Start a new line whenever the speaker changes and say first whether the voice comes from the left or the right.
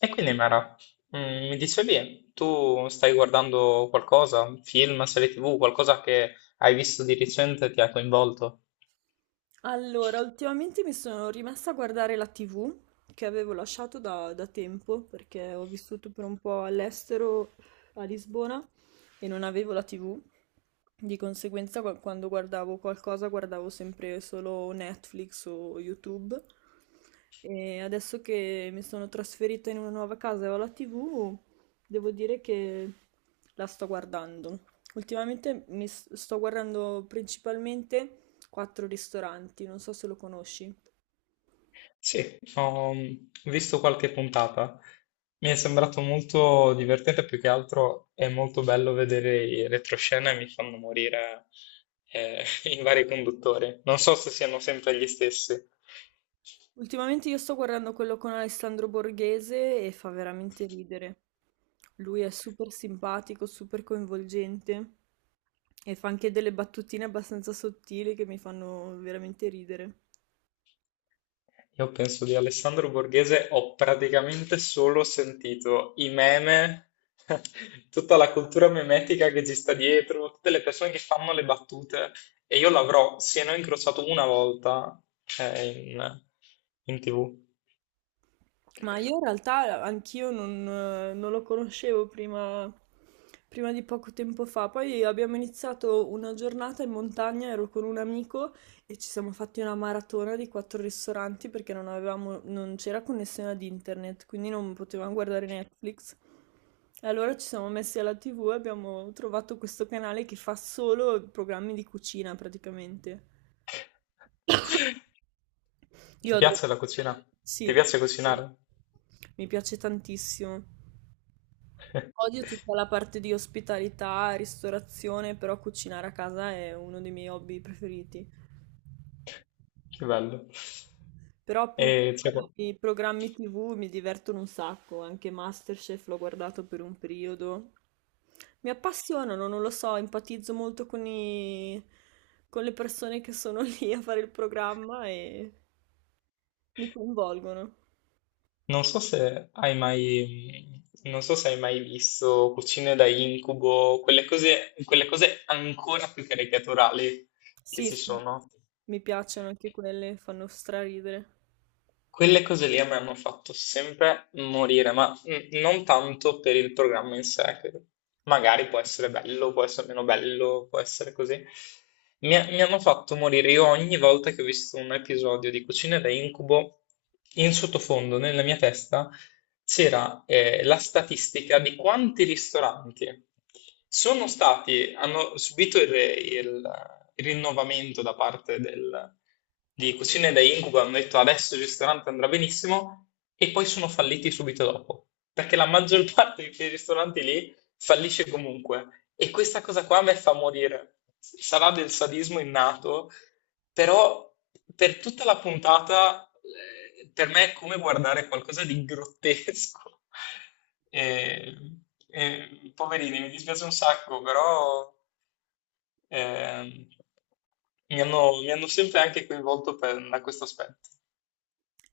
left: E quindi Mara, mi dicevi, tu stai guardando qualcosa, film, serie TV, qualcosa che hai visto di recente e ti ha coinvolto?
right: Allora, ultimamente mi sono rimessa a guardare la TV che avevo lasciato da tempo perché ho vissuto per un po' all'estero a Lisbona e non avevo la TV. Di conseguenza, quando guardavo qualcosa, guardavo sempre solo Netflix o YouTube. E adesso che mi sono trasferita in una nuova casa e ho la TV, devo dire che la sto guardando. Ultimamente sto guardando principalmente quattro ristoranti, non so se lo conosci.
left: Sì, ho visto qualche puntata. Mi è sembrato molto divertente, più che altro è molto bello vedere i retroscena e mi fanno morire i vari conduttori. Non so se siano sempre gli stessi.
right: Ultimamente io sto guardando quello con Alessandro Borghese e fa veramente ridere. Lui è super simpatico, super coinvolgente e fa anche delle battutine abbastanza sottili che mi fanno veramente ridere.
left: Io penso di Alessandro Borghese ho praticamente solo sentito i meme, tutta la cultura memetica che ci sta dietro, tutte le persone che fanno le battute e io l'avrò, se non incrociato una volta, eh, in, in TV.
right: Ma io in realtà anch'io non, non lo conoscevo prima, prima di poco tempo fa. Poi abbiamo iniziato una giornata in montagna, ero con un amico e ci siamo fatti una maratona di quattro ristoranti perché non c'era connessione ad internet, quindi non potevamo guardare Netflix. E allora ci siamo messi alla TV e abbiamo trovato questo canale che fa solo programmi di cucina praticamente. Io
left: Ti
right: adoro.
left: piace la cucina? Ti
right: Sì,
left: piace cucinare?
right: mi piace tantissimo. Odio tutta la parte di ospitalità, ristorazione, però cucinare a casa è uno dei miei hobby preferiti.
left: Che bello.
right: Però appunto
left: E c'è qua-
right: i programmi TV mi divertono un sacco, anche MasterChef l'ho guardato per un periodo. Mi appassionano, non lo so, empatizzo molto con i... con le persone che sono lì a fare il programma e mi coinvolgono.
left: Non so se hai mai, non so se hai mai visto Cucine da incubo, quelle cose ancora più caricaturali che
right: Sì,
left: ci
right: sì,
left: sono.
right: mi piacciono anche quelle, fanno straridere.
left: Quelle cose lì a me hanno fatto sempre morire, ma non tanto per il programma in sé, che magari può essere bello, può essere meno bello, può essere così. Mi hanno fatto morire io ogni volta che ho visto un episodio di Cucina da Incubo, in sottofondo, nella mia testa, c'era la statistica di quanti ristoranti sono stati, hanno subito il rinnovamento da parte del di cucine da incubo, hanno detto adesso il ristorante andrà benissimo e poi sono falliti subito dopo, perché la maggior parte di quei ristoranti lì fallisce comunque e questa cosa qua a me fa morire. Sarà del sadismo innato, però per tutta la puntata per me è come guardare qualcosa di grottesco. E- e, poverini, mi dispiace un sacco, però Ehm, mi hanno sempre anche coinvolto da questo aspetto.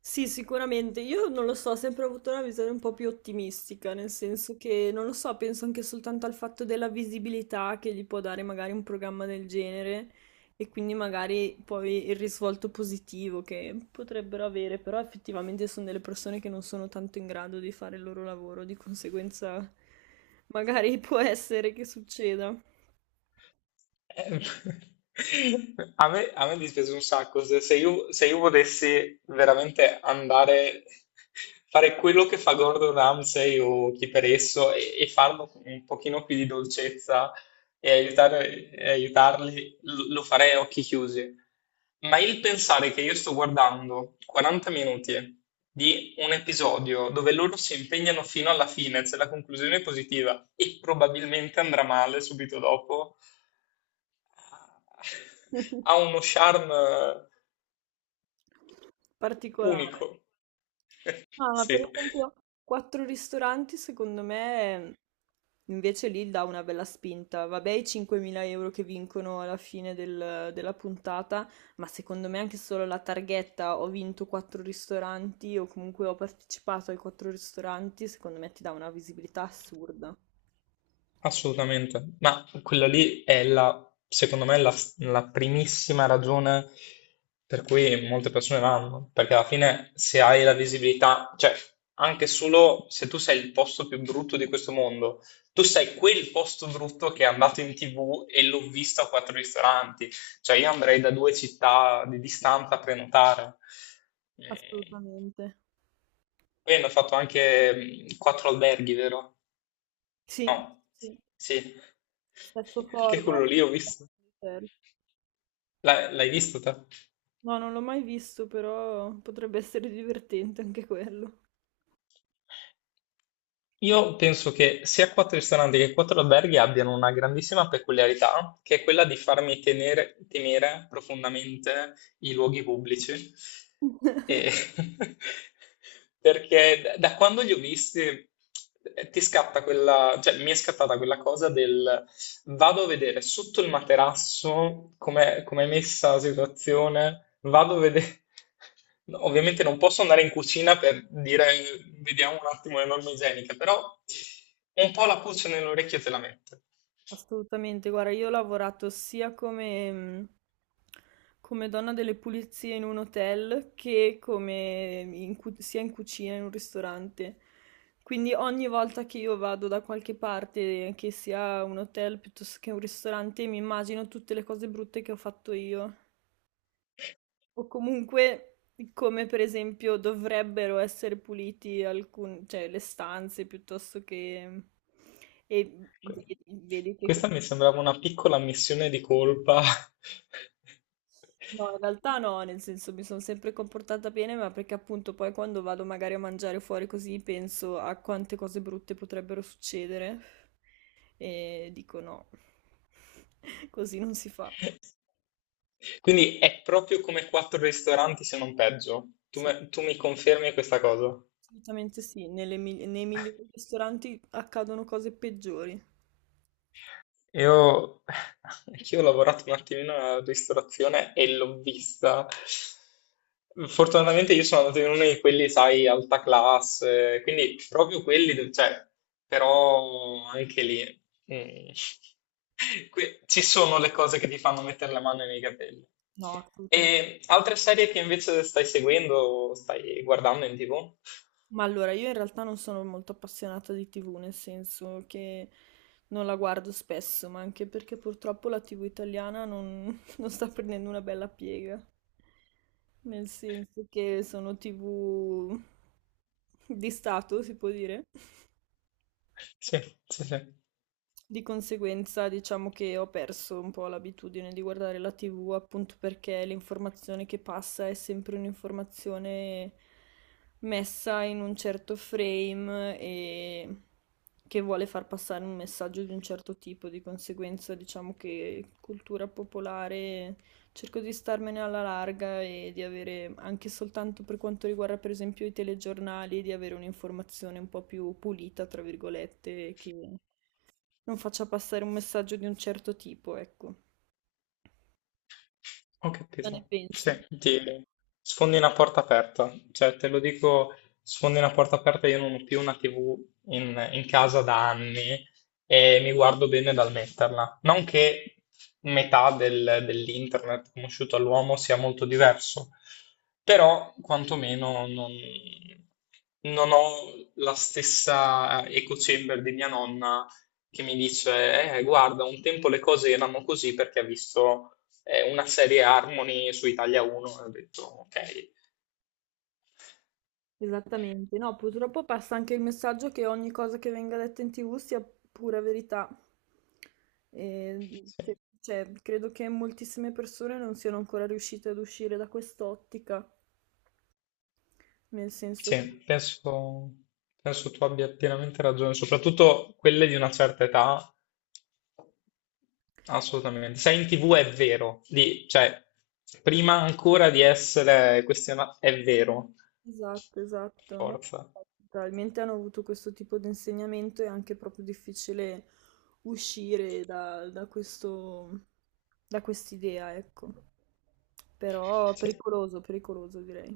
right: Sì, sicuramente. Io non lo so, ho sempre avuto una visione un po' più ottimistica, nel senso che, non lo so, penso anche soltanto al fatto della visibilità che gli può dare magari un programma del genere e quindi magari poi il risvolto positivo che potrebbero avere, però effettivamente sono delle persone che non sono tanto in grado di fare il loro lavoro, di conseguenza magari può essere che succeda.
left: Eh, a me dispiace un sacco, se io volessi veramente andare, fare quello che fa Gordon Ramsay o chi per esso e farlo con un pochino più di dolcezza e aiutarli lo farei a occhi chiusi. Ma il pensare che io sto guardando 40 minuti di un episodio dove loro si impegnano fino alla fine, se la conclusione è positiva e probabilmente andrà male subito dopo, ha uno charme
right: Particolare.
left: unico.
right: No, ma per
left: Sì.
right: esempio, quattro ristoranti, secondo me, invece lì dà una bella spinta. Vabbè, i 5.000 euro che vincono alla fine della puntata, ma secondo me anche solo la targhetta ho vinto quattro ristoranti o comunque ho partecipato ai quattro ristoranti, secondo me ti dà una visibilità assurda.
left: Assolutamente, ma quella lì è secondo me, la primissima ragione per cui molte persone vanno, perché alla fine se hai la visibilità, cioè anche solo se tu sei il posto più brutto di questo mondo, tu sei quel posto brutto che è andato in TV e l'ho visto a quattro ristoranti, cioè io andrei da due città di distanza a prenotare. Eh,
right: Assolutamente.
left: Poi hanno fatto anche quattro alberghi, vero?
right: Sì, sì.
left: Sì,
right: Stesso
left: anche
right: format.
left: quello lì ho visto.
right: Certo.
left: L'hai visto te?
right: No, non l'ho mai visto, però potrebbe essere divertente anche quello.
left: Io penso che sia quattro ristoranti che quattro alberghi abbiano una grandissima peculiarità, che è quella di farmi temere profondamente i luoghi pubblici. E- perché da quando li ho visti ti scatta quella, cioè mi è scattata quella cosa del vado a vedere sotto il materasso com'è, com'è messa la situazione, vado a vedere... No, ovviamente non posso andare in cucina per dire vediamo un attimo le norme igieniche, però un po' la pulce nell'orecchio te la mette.
right: Assolutamente, guarda, io ho lavorato come donna delle pulizie in un hotel che come sia in cucina in un ristorante. Quindi ogni volta che io vado da qualche parte, che sia un hotel piuttosto che un ristorante, mi immagino tutte le cose brutte che ho fatto io. O comunque come per esempio dovrebbero essere puliti cioè, le stanze piuttosto che... mhmm, e
left: Que-
right: vedi che
left: Questa mi sembrava una piccola ammissione di colpa.
right: no, in realtà no, nel senso mi sono sempre comportata bene, ma perché appunto poi quando vado magari a mangiare fuori così penso a quante cose brutte potrebbero succedere e dico no, così non si fa.
left: Quindi è proprio come quattro ristoranti, se non peggio.
right: Sì,
left: Tu mi confermi questa cosa?
right: assolutamente sì, nei migliori ristoranti accadono cose peggiori.
left: Io, anch'io ho lavorato un attimino alla ristorazione e l'ho vista. Fortunatamente io sono andato in uno di quelli, sai, alta classe, quindi proprio quelli, cioè, però anche lì mm, ci sono le cose che ti fanno mettere la mano nei capelli.
right: No, assolutamente.
left: E altre serie che invece stai seguendo, stai guardando in TV?
right: Ma allora, io in realtà non sono molto appassionata di TV, nel senso che non la guardo spesso, ma anche perché purtroppo la TV italiana non, non sta prendendo una bella piega, nel senso che sono TV di Stato, si può dire.
left: Sì, sì.
right: Di conseguenza diciamo che ho perso un po' l'abitudine di guardare la TV appunto perché l'informazione che passa è sempre un'informazione messa in un certo frame e che vuole far passare un messaggio di un certo tipo, di conseguenza diciamo che cultura popolare cerco di starmene alla larga e di avere anche soltanto per quanto riguarda per esempio i telegiornali, di avere un'informazione un po' più pulita, tra virgolette, che non faccia passare un messaggio di un certo tipo, ecco.
left: Ho
right: Cosa ne
left: capito.
right: pensi?
left: Cioè, ti sfondi una porta aperta. Cioè, te lo dico, sfondi una porta aperta, io non ho più una TV in casa da anni e mi guardo bene dal metterla. Non che dell'internet conosciuto all'uomo sia molto diverso, però quantomeno non, non ho la stessa eco chamber di mia nonna che mi dice, guarda, un tempo le cose erano così perché ha visto una serie Harmony su Italia 1 e ho detto ok.
right: Esattamente. No, purtroppo passa anche il messaggio che ogni cosa che venga detta in TV sia pura verità. E,
left: Sì,
right: cioè, Credo che moltissime persone non siano ancora riuscite ad uscire da quest'ottica, nel senso che
left: sì, penso, penso tu abbia pienamente ragione, soprattutto quelle di una certa età. Assolutamente. Sei in TV è vero, cioè, prima ancora di essere questionato, è vero,
right: esatto No?
left: forza.
right: Probabilmente hanno avuto questo tipo di insegnamento e è anche proprio difficile uscire da questo, da quest'idea, ecco. Però
left: Sì,
right: pericoloso direi.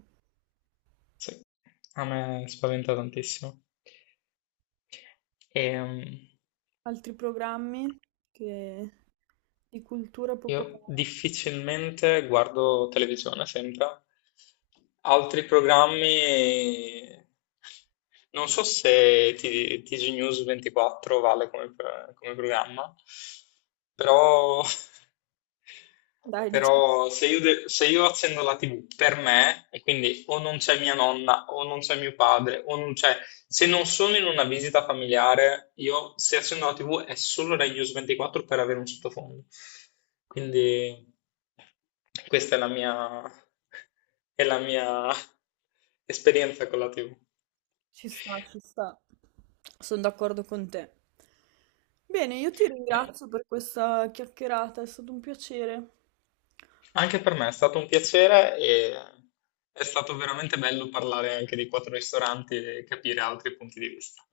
left: sì. A me spaventa tantissimo. Ehm,
right: Altri programmi che- di cultura
left: Io
right: popolare?
left: difficilmente guardo televisione, sempre. Altri programmi... Non so se TG News 24 vale come, come programma, però
right: Dai, diciamo,
left: Però se se io accendo la TV per me, e quindi o non c'è mia nonna, o non c'è mio padre, o non c'è... Se non sono in una visita familiare, io se accendo la TV è solo Rai News 24 per avere un sottofondo. Quindi questa è la mia esperienza con la TV.
right: ci sta. Sono d'accordo con te. Bene, io ti ringrazio per questa chiacchierata, è stato un piacere.
left: Anche per me è stato un piacere e è stato veramente bello parlare anche di quattro ristoranti e capire altri punti di vista.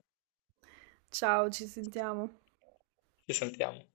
right: Ciao, ci sentiamo.
left: Ci sentiamo.